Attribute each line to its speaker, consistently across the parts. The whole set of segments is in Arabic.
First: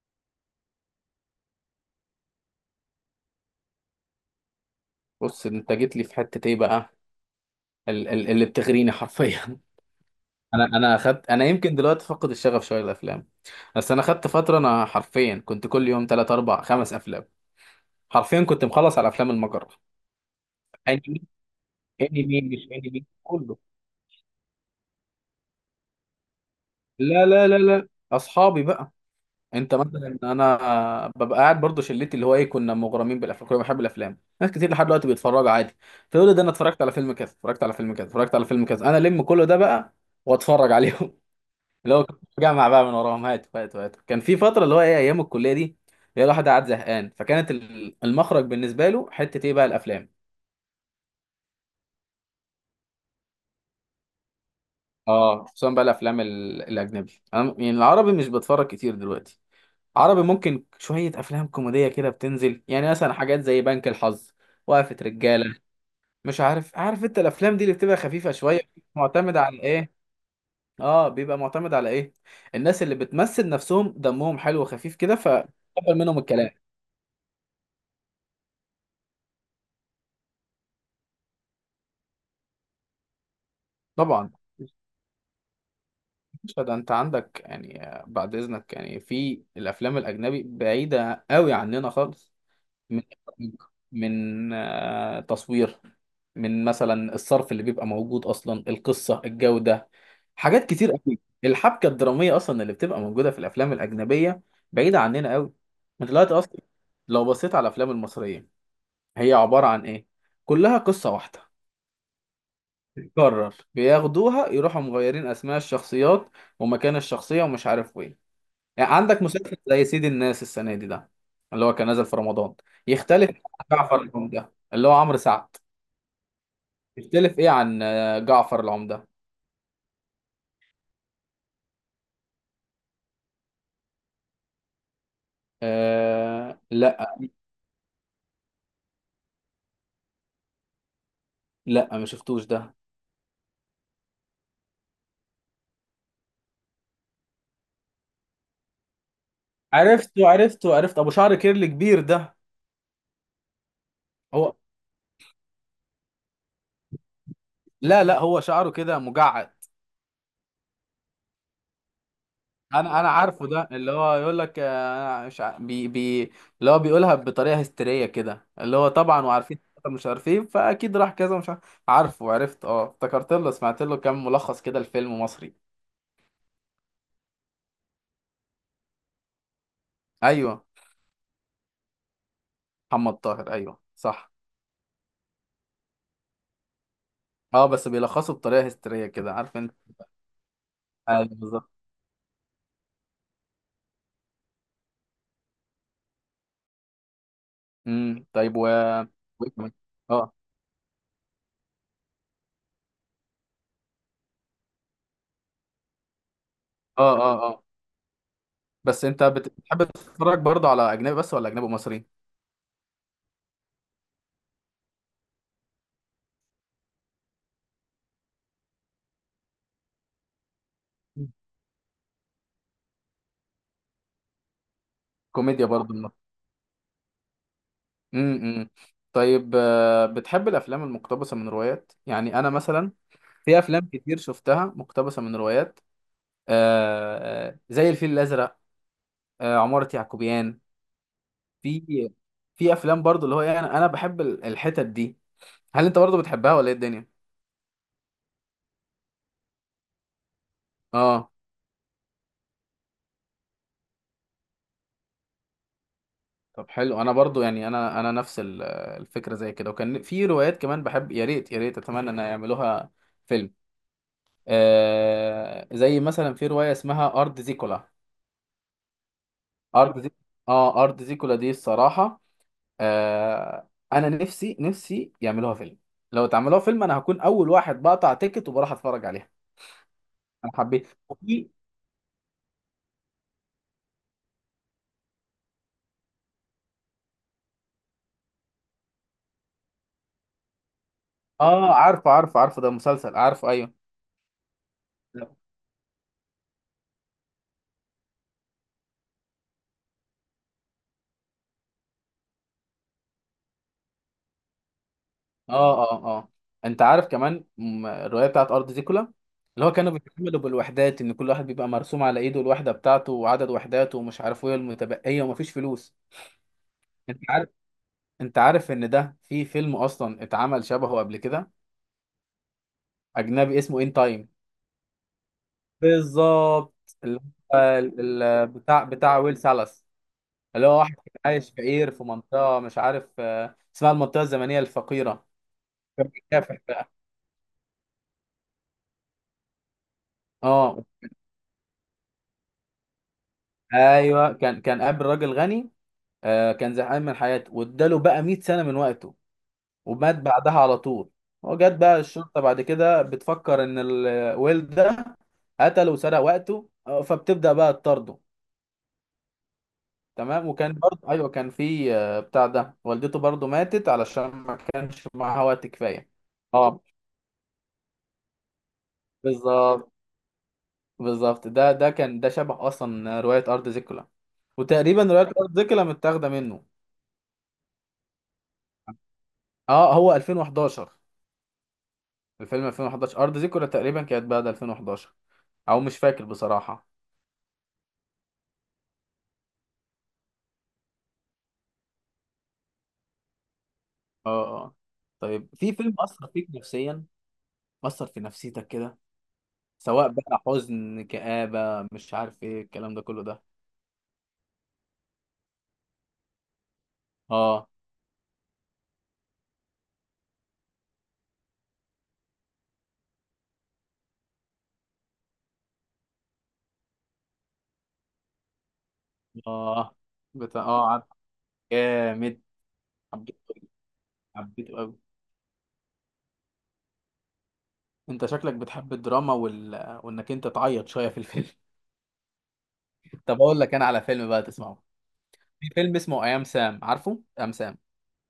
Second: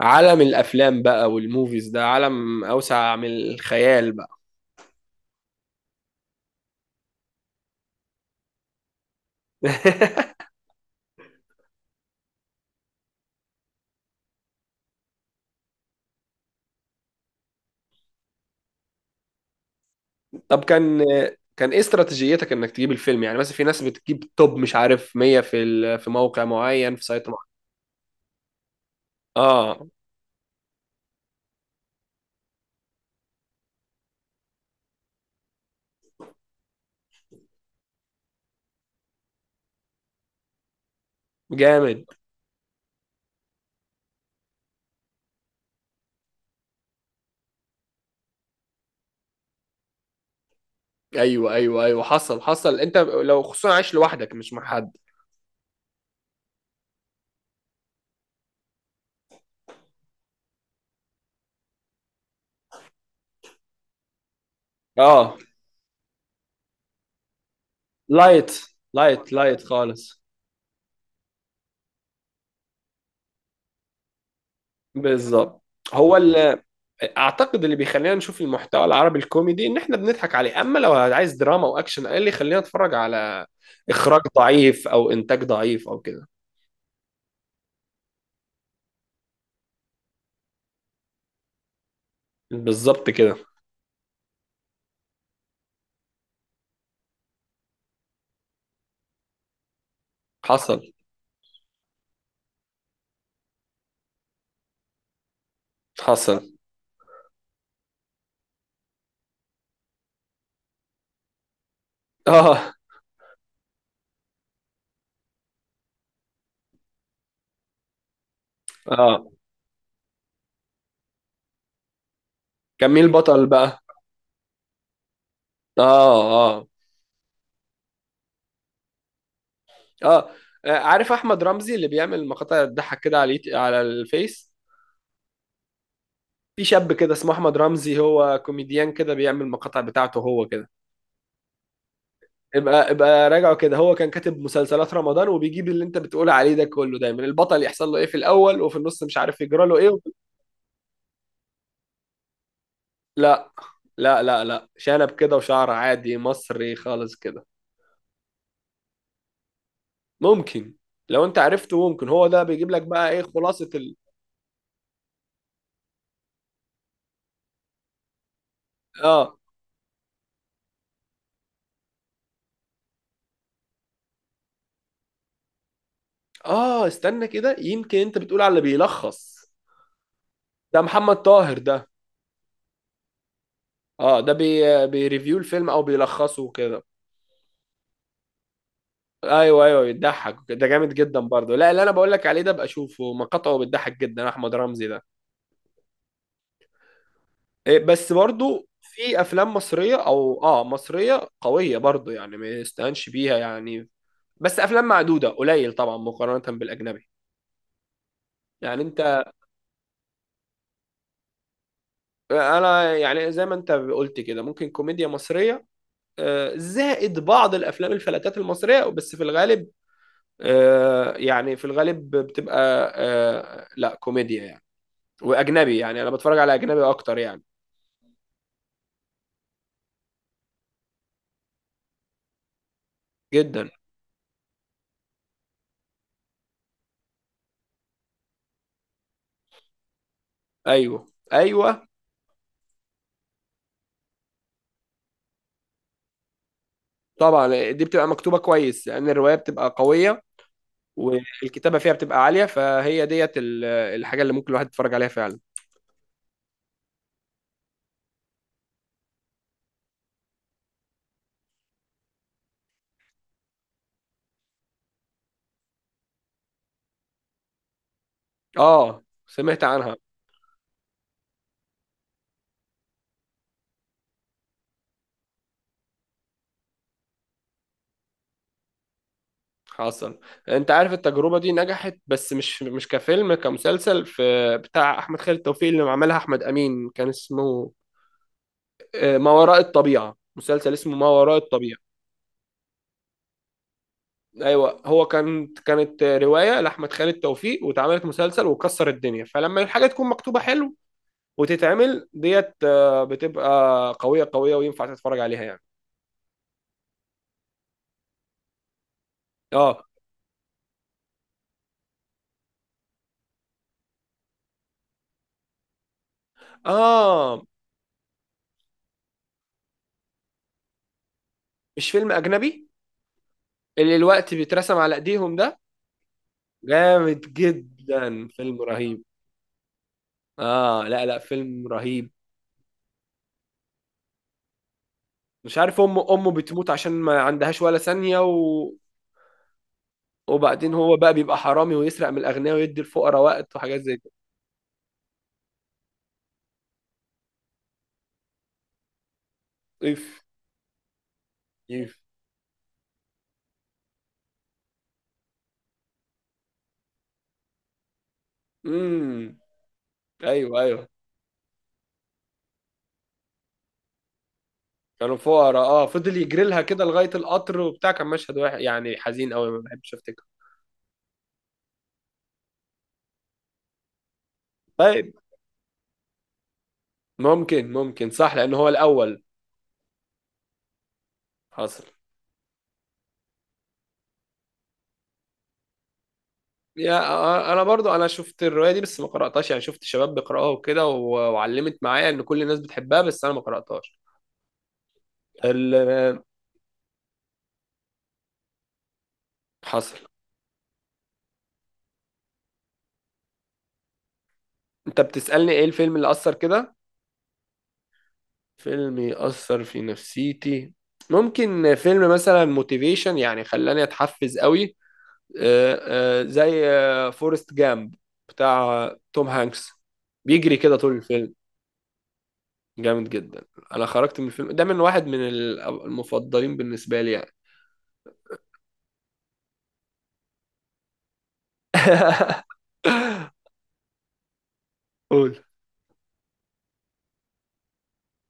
Speaker 1: عالم الافلام بقى والموفيز ده عالم اوسع من الخيال بقى.
Speaker 2: بص انت جيت لي في حته ايه بقى؟ اللي بتغريني حرفيا. انا يمكن دلوقتي فقد الشغف شويه للافلام. بس انا خدت فتره، انا حرفيا كنت كل يوم 3 4 5 افلام. حرفيا كنت مخلص على افلام المجره.
Speaker 1: طب كان
Speaker 2: انمي.
Speaker 1: كان ايه
Speaker 2: انمي
Speaker 1: استراتيجيتك
Speaker 2: مش
Speaker 1: انك تجيب
Speaker 2: انمي
Speaker 1: الفيلم؟ يعني مثلا
Speaker 2: كله.
Speaker 1: في ناس بتجيب توب، مش عارف، 100 في موقع معين، في
Speaker 2: لا،
Speaker 1: سايت
Speaker 2: لا،
Speaker 1: معين.
Speaker 2: لا، لا، اصحابي بقى. انت
Speaker 1: اه،
Speaker 2: مثلا انا ببقى قاعد برضه شلتي اللي هو ايه، كنا مغرمين بالافلام، كنا بنحب الافلام، ناس كتير لحد دلوقتي بيتفرجوا عادي. تقول لي ده انا اتفرجت على فيلم كذا، اتفرجت على فيلم كذا، اتفرجت على فيلم كذا، انا لم كله ده بقى واتفرج عليهم. اللي هو
Speaker 1: جامد.
Speaker 2: كنت بجمع بقى من وراهم، هات هات هات، كان في فتره اللي هو ايه ايام الكليه دي. هي الواحد قاعد زهقان، فكانت المخرج بالنسبه له حته ايه بقى الافلام.
Speaker 1: ايوه، ايوه، ايوه. حصل، حصل. انت لو خصوصا عايش لوحدك مش مع حد.
Speaker 2: اه، خصوصا بقى الافلام الاجنبي، انا يعني العربي مش بتفرج كتير دلوقتي. عربي ممكن شويه افلام كوميديه كده بتنزل، يعني مثلا حاجات زي بنك الحظ، وقفه
Speaker 1: اه،
Speaker 2: رجاله، مش عارف، عارف انت الافلام دي اللي بتبقى خفيفه
Speaker 1: لايت،
Speaker 2: شويه
Speaker 1: لايت،
Speaker 2: معتمده على
Speaker 1: لايت
Speaker 2: ايه؟
Speaker 1: خالص.
Speaker 2: اه، بيبقى معتمد على ايه؟ الناس اللي بتمثل نفسهم دمهم حلو وخفيف كده
Speaker 1: بالظبط.
Speaker 2: فتقبل
Speaker 1: هو
Speaker 2: منهم الكلام.
Speaker 1: ال اعتقد اللي بيخلينا نشوف المحتوى العربي الكوميدي ان احنا بنضحك عليه، اما لو عايز دراما واكشن ايه اللي يخلينا نتفرج على اخراج
Speaker 2: طبعا.
Speaker 1: ضعيف او انتاج ضعيف او كده.
Speaker 2: مش ده انت عندك يعني، بعد اذنك، يعني في الافلام الاجنبي بعيده قوي عننا خالص. من
Speaker 1: بالظبط كده.
Speaker 2: من تصوير، من مثلا الصرف اللي بيبقى موجود اصلا، القصه، الجوده، حاجات
Speaker 1: حصل،
Speaker 2: كتير قوي، الحبكه الدراميه اصلا اللي بتبقى موجوده في الافلام الاجنبيه بعيده عننا قوي. انت دلوقتي
Speaker 1: حصل.
Speaker 2: اصلا لو بصيت على الافلام المصريه، هي عباره عن ايه؟ كلها قصه واحده
Speaker 1: اه،
Speaker 2: بتتكرر، بياخدوها يروحوا مغيرين اسماء الشخصيات ومكان الشخصيه ومش عارف وين. يعني عندك
Speaker 1: اه.
Speaker 2: مسلسل زي سيد الناس السنة دي ده، اللي هو كان نازل في رمضان،
Speaker 1: كان مين
Speaker 2: يختلف
Speaker 1: البطل
Speaker 2: عن
Speaker 1: بقى؟
Speaker 2: جعفر العمدة اللي هو عمرو سعد.
Speaker 1: اه، اه،
Speaker 2: يختلف ايه عن جعفر العمدة.
Speaker 1: اه. عارف احمد رمزي اللي بيعمل مقاطع تضحك كده على على الفيس.
Speaker 2: آه،
Speaker 1: في شاب كده
Speaker 2: لا،
Speaker 1: اسمه احمد رمزي، هو كوميديان كده بيعمل مقاطع بتاعته هو كده.
Speaker 2: لا ما شفتوش ده.
Speaker 1: ابقى ابقى راجعه كده. هو كان كاتب مسلسلات رمضان، وبيجيب اللي انت بتقول عليه ده كله، دايما البطل يحصل له ايه في الاول، وفي النص مش عارف يجرى له ايه،
Speaker 2: عرفت ابو شعر كيرلي كبير ده.
Speaker 1: لا، لا، لا،
Speaker 2: هو،
Speaker 1: لا. شنب كده وشعر عادي مصري خالص كده.
Speaker 2: لا، لا، هو شعره كده مجعد.
Speaker 1: ممكن. لو انت عرفته ممكن هو ده بيجيب لك
Speaker 2: انا
Speaker 1: بقى ايه
Speaker 2: عارفه ده،
Speaker 1: خلاصة
Speaker 2: اللي هو يقول لك، انا مش بي بي، اللي هو بيقولها بطريقه هستيريه كده، اللي هو طبعا
Speaker 1: اه،
Speaker 2: وعارفين، مش عارفين، فاكيد راح كذا مش عارف. عارفه، عرفت، اه افتكرت له، سمعت له كام ملخص كده، الفيلم مصري.
Speaker 1: اه. استنى كده، يمكن انت بتقول على اللي بيلخص.
Speaker 2: ايوه.
Speaker 1: ده محمد طاهر ده.
Speaker 2: محمد طاهر، ايوه صح.
Speaker 1: اه، ده بيريفيو الفيلم او بيلخصه كده.
Speaker 2: اه، بس بيلخصوا بطريقه هستيريه كده، عارف
Speaker 1: ايوه،
Speaker 2: انت.
Speaker 1: ايوه، بيضحك ده جامد جدا
Speaker 2: ايوه
Speaker 1: برضه.
Speaker 2: بالظبط.
Speaker 1: لا، اللي انا بقول لك عليه ده بقى اشوفه، مقاطعه بتضحك جدا، احمد رمزي ده. إيه، بس
Speaker 2: طيب، و
Speaker 1: برضه في
Speaker 2: وإيه
Speaker 1: افلام
Speaker 2: كمان؟
Speaker 1: مصريه،
Speaker 2: اه.
Speaker 1: او مصريه قويه برضه، يعني ما يستهانش بيها يعني. بس افلام معدوده قليل طبعا مقارنه بالاجنبي.
Speaker 2: اه، اه، اه.
Speaker 1: يعني
Speaker 2: بس انت
Speaker 1: انت.
Speaker 2: بتحب تتفرج برضه على اجنبي بس ولا اجنبي ومصري؟
Speaker 1: انا يعني زي ما انت قلت كده، ممكن كوميديا مصريه زائد بعض الافلام الفلاتات المصريه، بس في الغالب
Speaker 2: مم.
Speaker 1: يعني في الغالب بتبقى، لا كوميديا يعني.
Speaker 2: كوميديا
Speaker 1: واجنبي
Speaker 2: برضه.
Speaker 1: يعني، انا بتفرج على اجنبي اكتر يعني.
Speaker 2: امم طيب، بتحب الافلام المقتبسه من روايات؟ يعني انا مثلا في
Speaker 1: جدا.
Speaker 2: افلام كتير شفتها مقتبسه من روايات، زي الفيل الازرق، عمارة يعقوبيان.
Speaker 1: ايوه، ايوه.
Speaker 2: في في افلام برضو، اللي هو يعني انا بحب الحتت دي. هل انت برضو بتحبها ولا ايه الدنيا؟
Speaker 1: طبعا دي بتبقى مكتوبه كويس، لان الروايه بتبقى قويه.
Speaker 2: اه.
Speaker 1: والكتابه فيها بتبقى عاليه، فهي ديت الحاجه اللي ممكن الواحد يتفرج عليها فعلا.
Speaker 2: طب حلو، انا برضو يعني، انا نفس الفكره زي كده. وكان في روايات كمان بحب، يا ريت يا ريت اتمنى ان يعملوها فيلم، زي مثلا في روايه اسمها ارض زيكولا.
Speaker 1: اه، سمعت عنها.
Speaker 2: ارض زي اه، ارض زيكولا دي الصراحه، انا نفسي نفسي يعملوها فيلم. لو اتعملوها فيلم انا هكون اول واحد بقطع تيكت وبروح اتفرج عليها.
Speaker 1: حصل.
Speaker 2: انا
Speaker 1: انت
Speaker 2: حبيت
Speaker 1: عارف التجربه
Speaker 2: وفي،
Speaker 1: دي نجحت، بس مش كفيلم، كمسلسل، في بتاع احمد خالد توفيق اللي عملها احمد امين، كان اسمه ما وراء الطبيعه، مسلسل اسمه ما وراء
Speaker 2: اه
Speaker 1: الطبيعه.
Speaker 2: عارفه، عارفه، عارفه، ده مسلسل، عارفه، ايوه.
Speaker 1: ايوه، هو
Speaker 2: اه،
Speaker 1: كانت روايه لاحمد خالد توفيق، واتعملت مسلسل وكسر الدنيا. فلما الحاجه تكون مكتوبه حلو وتتعمل ديت، بتبقى قويه قويه، وينفع تتفرج عليها يعني.
Speaker 2: اه، اه. انت عارف كمان، الروايه بتاعت ارض زيكولا، اللي هو
Speaker 1: اه،
Speaker 2: كانوا بيتعاملوا بالوحدات، ان كل واحد بيبقى مرسوم على ايده الوحده بتاعته وعدد وحداته ومش عارف ايه المتبقيه، ومفيش فلوس. انت
Speaker 1: اه.
Speaker 2: عارف، انت عارف ان ده في فيلم اصلا اتعمل شبهه قبل كده،
Speaker 1: مش فيلم اجنبي،
Speaker 2: اجنبي اسمه ان
Speaker 1: اللي
Speaker 2: تايم.
Speaker 1: الوقت بيترسم على ايديهم ده؟
Speaker 2: بالظبط،
Speaker 1: جامد
Speaker 2: اللي هو ال-
Speaker 1: جدا،
Speaker 2: ال-
Speaker 1: فيلم
Speaker 2: بتاع
Speaker 1: رهيب.
Speaker 2: بتاع ويل سالاس، اللي هو
Speaker 1: اه،
Speaker 2: واحد
Speaker 1: لا،
Speaker 2: كان
Speaker 1: لا،
Speaker 2: عايش
Speaker 1: فيلم
Speaker 2: فقير في
Speaker 1: رهيب.
Speaker 2: منطقة مش عارف، اسمها المنطقة الزمنية الفقيرة،
Speaker 1: مش عارف، امه
Speaker 2: كان
Speaker 1: امه
Speaker 2: بيكافح
Speaker 1: بتموت
Speaker 2: بقى.
Speaker 1: عشان ما عندهاش ولا ثانيه، وبعدين
Speaker 2: اه،
Speaker 1: هو بقى بيبقى حرامي ويسرق من الاغنياء ويدي الفقراء وقت، وحاجات زي كده.
Speaker 2: ايوه، كان قابل راجل غني، كان زهقان من حياته، واداله بقى 100 سنة من وقته
Speaker 1: اف.
Speaker 2: ومات بعدها على طول. وجت
Speaker 1: اف.
Speaker 2: بقى الشرطة بعد كده بتفكر ان الويل ده قتله وسرق وقته، فبتبدأ بقى تطارده.
Speaker 1: امم.
Speaker 2: تمام،
Speaker 1: ايوه،
Speaker 2: وكان
Speaker 1: ايوه.
Speaker 2: برضه، ايوه كان في، بتاع ده، والدته برضه ماتت علشان ما كانش
Speaker 1: كانوا
Speaker 2: معاها
Speaker 1: فقراء.
Speaker 2: وقت
Speaker 1: اه،
Speaker 2: كفايه.
Speaker 1: فضل يجري لها
Speaker 2: اه
Speaker 1: كده لغايه القطر وبتاع. كان مشهد واحد يعني حزين قوي ما
Speaker 2: بالظبط.
Speaker 1: بحبش افتكره.
Speaker 2: بالظبط، ده كان ده شبه اصلا روايه ارض زيكولا، وتقريبا
Speaker 1: طيب،
Speaker 2: روايه ارض زيكولا متاخده منه.
Speaker 1: ممكن صح، لان هو الاول.
Speaker 2: اه، هو 2011.
Speaker 1: حصل.
Speaker 2: الفيلم 2011، ارض زيكولا تقريبا كانت بعد 2011، او مش فاكر بصراحه.
Speaker 1: يا آه، آه، انا برضو انا شفت الروايه دي بس ما قراتهاش، يعني شفت شباب بيقراوها وكده وعلمت معايا ان كل الناس بتحبها، بس انا ما قراتهاش.
Speaker 2: اه، اه، آه. طيب في
Speaker 1: ال-
Speaker 2: فيلم اثر فيك نفسيا، اثر في نفسيتك كده،
Speaker 1: حصل.
Speaker 2: سواء بقى حزن، كآبة، مش عارف ايه الكلام ده كله ده؟
Speaker 1: انت بتسالني ايه الفيلم اللي اثر كده؟
Speaker 2: اه.
Speaker 1: فيلم يأثر في نفسيتي. ممكن فيلم مثلا موتيفيشن، يعني خلاني اتحفز قوي. آه، زي فورست جامب، بتاع توم هانكس،
Speaker 2: اه
Speaker 1: بيجري
Speaker 2: بتاع،
Speaker 1: كده
Speaker 2: اه
Speaker 1: طول
Speaker 2: عارف.
Speaker 1: الفيلم.
Speaker 2: جامد،
Speaker 1: جامد
Speaker 2: حبيت،
Speaker 1: جدا. انا خرجت من الفيلم ده
Speaker 2: حبيته
Speaker 1: من
Speaker 2: قوي.
Speaker 1: واحد من المفضلين بالنسبه لي يعني.
Speaker 2: انت شكلك بتحب الدراما، وانك انت تعيط شويه في الفيلم. طب اقول لك انا على فيلم بقى تسمعه.
Speaker 1: قول.
Speaker 2: في فيلم اسمه ايام سام، عارفه ايام سام؟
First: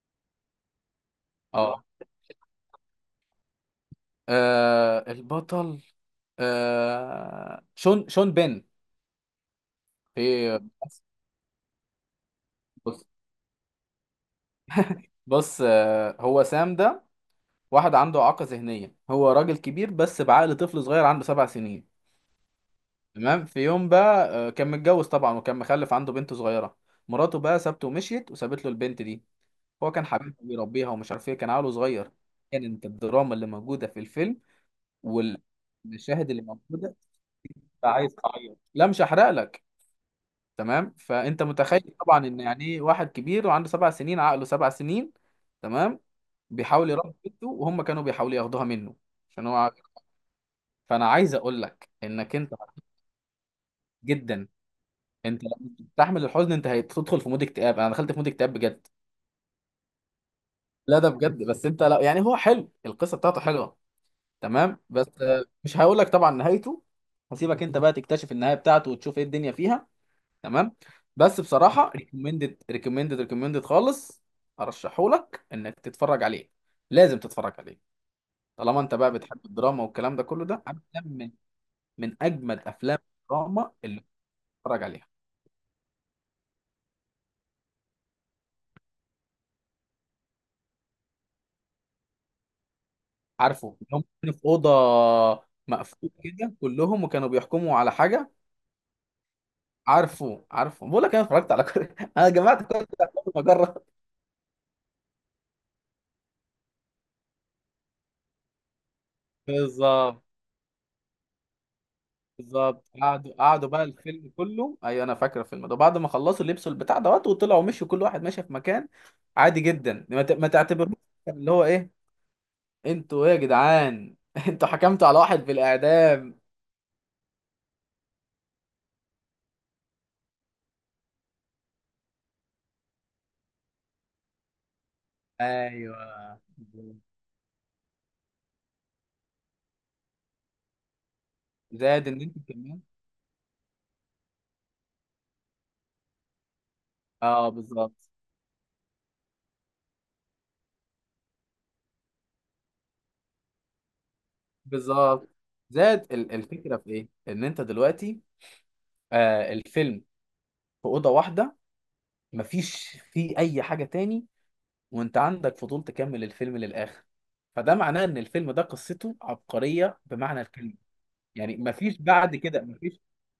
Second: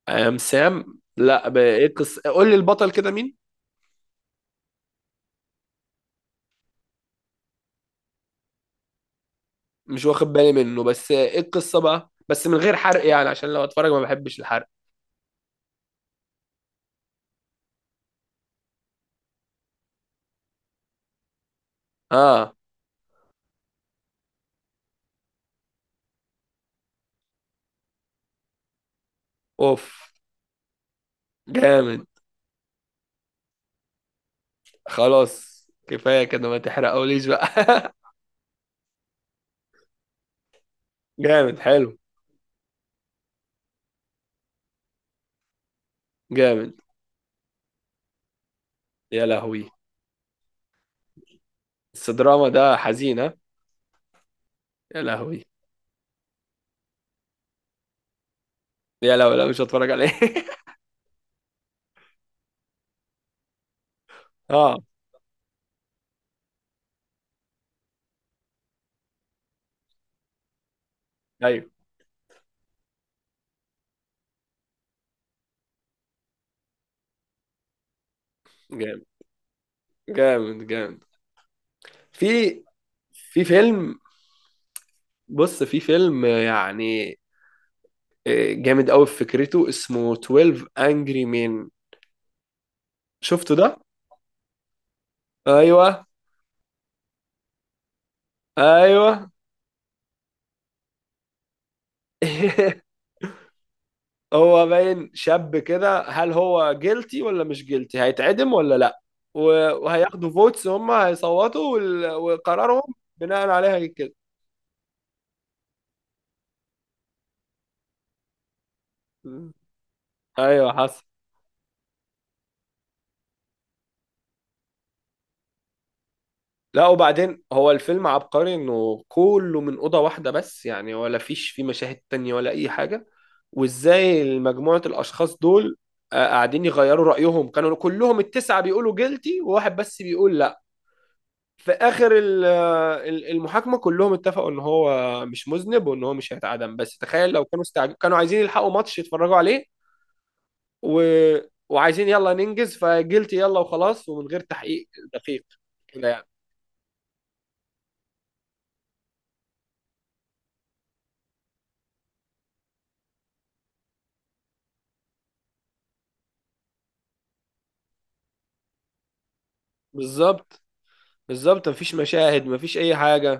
Speaker 1: ام سام؟ لا،
Speaker 2: اه.
Speaker 1: ايه القصه؟ قول لي البطل كده مين؟
Speaker 2: البطل شون بين.
Speaker 1: مش واخد بالي
Speaker 2: في
Speaker 1: منه، بس ايه القصه بقى، بس من غير حرق
Speaker 2: بص،
Speaker 1: يعني، عشان لو اتفرج ما بحبش الحرق.
Speaker 2: بص هو سام ده، واحد عنده اعاقه ذهنيه، هو راجل كبير بس بعقل طفل صغير، عنده 7 سنين.
Speaker 1: اه.
Speaker 2: تمام، في يوم بقى، كان متجوز طبعا وكان مخلف عنده بنت صغيره. مراته بقى سابته ومشيت وسابت له البنت دي، هو كان
Speaker 1: اوف.
Speaker 2: حبيبها بيربيها ومش عارف ايه، كان عيله
Speaker 1: جامد.
Speaker 2: صغير. كانت الدراما اللي موجوده في الفيلم
Speaker 1: خلاص، كفايه
Speaker 2: والمشاهد اللي
Speaker 1: كده، ما
Speaker 2: موجوده،
Speaker 1: تحرقوليش بقى.
Speaker 2: فعايز تعيط، لا مش هحرق لك. تمام، فانت
Speaker 1: جامد،
Speaker 2: متخيل
Speaker 1: حلو.
Speaker 2: طبعا ان يعني ايه واحد كبير وعنده 7 سنين، عقله 7 سنين. تمام.
Speaker 1: جامد.
Speaker 2: بيحاول يربي بنته وهم كانوا بيحاولوا ياخدوها منه
Speaker 1: يا
Speaker 2: عشان هو
Speaker 1: لهوي.
Speaker 2: فانا عايز اقول لك
Speaker 1: بس
Speaker 2: انك
Speaker 1: دراما
Speaker 2: انت،
Speaker 1: ده حزينة.
Speaker 2: جدا،
Speaker 1: يا
Speaker 2: انت
Speaker 1: لهوي.
Speaker 2: لما بتستحمل الحزن انت هتدخل في مود اكتئاب، انا دخلت في مود اكتئاب بجد.
Speaker 1: يا لهوي، لا، مش هتفرج عليه.
Speaker 2: لا ده بجد، بس انت لا، يعني هو حلو، القصه بتاعته حلوه.
Speaker 1: اه.
Speaker 2: تمام، بس مش هقول لك طبعا نهايته، هسيبك انت بقى تكتشف النهايه بتاعته، وتشوف ايه الدنيا فيها. تمام. بس
Speaker 1: ايوه،
Speaker 2: بصراحه، ريكومندد ريكومندد ريكومندد خالص، ارشحهولك انك تتفرج عليه، لازم تتفرج عليه. طالما انت
Speaker 1: جامد،
Speaker 2: بقى بتحب الدراما والكلام ده كله ده،
Speaker 1: جامد، جامد.
Speaker 2: افلام من اجمد
Speaker 1: في
Speaker 2: افلام
Speaker 1: في
Speaker 2: الدراما
Speaker 1: فيلم.
Speaker 2: اللي بتتفرج عليها.
Speaker 1: بص، في فيلم يعني جامد قوي في فكرته، اسمه 12 Angry Men. شفته ده؟
Speaker 2: عارفه اللي هم كانوا في اوضه
Speaker 1: ايوه،
Speaker 2: مقفول كده كلهم، وكانوا بيحكموا على حاجه؟
Speaker 1: ايوه.
Speaker 2: عارفه، عارفه، بقول لك، انا اتفرجت على كل انا جمعت كل بتاع كل مجره.
Speaker 1: هو باين شاب كده، هل هو جيلتي ولا مش جيلتي؟ هيتعدم ولا لا؟ و-
Speaker 2: بالظبط.
Speaker 1: وهياخدوا فوتس، هم هيصوتوا
Speaker 2: بالظبط،
Speaker 1: وقرارهم
Speaker 2: قعدوا
Speaker 1: بناء
Speaker 2: قعدوا بقى
Speaker 1: عليها كده.
Speaker 2: الفيلم كله، ايوه انا فاكر الفيلم ده، بعد ما خلصوا لبسوا البتاع دوت وطلعوا مشوا كل واحد ماشي في مكان عادي جدا، ما
Speaker 1: ايوه،
Speaker 2: تعتبروش
Speaker 1: حصل.
Speaker 2: اللي هو ايه، انتوا ايه يا جدعان؟ انتوا حكمتوا على واحد بالاعدام.
Speaker 1: لا، وبعدين هو الفيلم عبقري انه كله من اوضه واحده بس يعني، ولا فيش فيه مشاهد تانية ولا اي حاجه. وازاي مجموعه الاشخاص دول
Speaker 2: ايوه
Speaker 1: قاعدين يغيروا رايهم؟ كانوا كلهم التسعه بيقولوا جيلتي، وواحد بس بيقول لا. في
Speaker 2: زائد
Speaker 1: اخر
Speaker 2: ان انتوا كمان،
Speaker 1: المحاكمه، كلهم اتفقوا ان هو مش مذنب وان هو مش هيتعدم. بس تخيل لو
Speaker 2: اه
Speaker 1: كانوا
Speaker 2: بالظبط.
Speaker 1: كانوا عايزين يلحقوا ماتش يتفرجوا عليه و... وعايزين يلا ننجز فجيلتي، يلا وخلاص، ومن غير تحقيق
Speaker 2: بالظبط،
Speaker 1: دقيق كده
Speaker 2: زاد
Speaker 1: يعني.
Speaker 2: الفكره في ايه ان انت دلوقتي، الفيلم في اوضه واحده، مفيش فيه اي حاجه تاني وانت عندك فضول تكمل الفيلم للاخر، فده معناه ان الفيلم ده قصته عبقريه بمعنى
Speaker 1: بالظبط،
Speaker 2: الكلمه، يعني
Speaker 1: بالظبط. مفيش
Speaker 2: مفيش بعد
Speaker 1: مشاهد،
Speaker 2: كده
Speaker 1: مفيش اي
Speaker 2: مفيش.
Speaker 1: حاجة.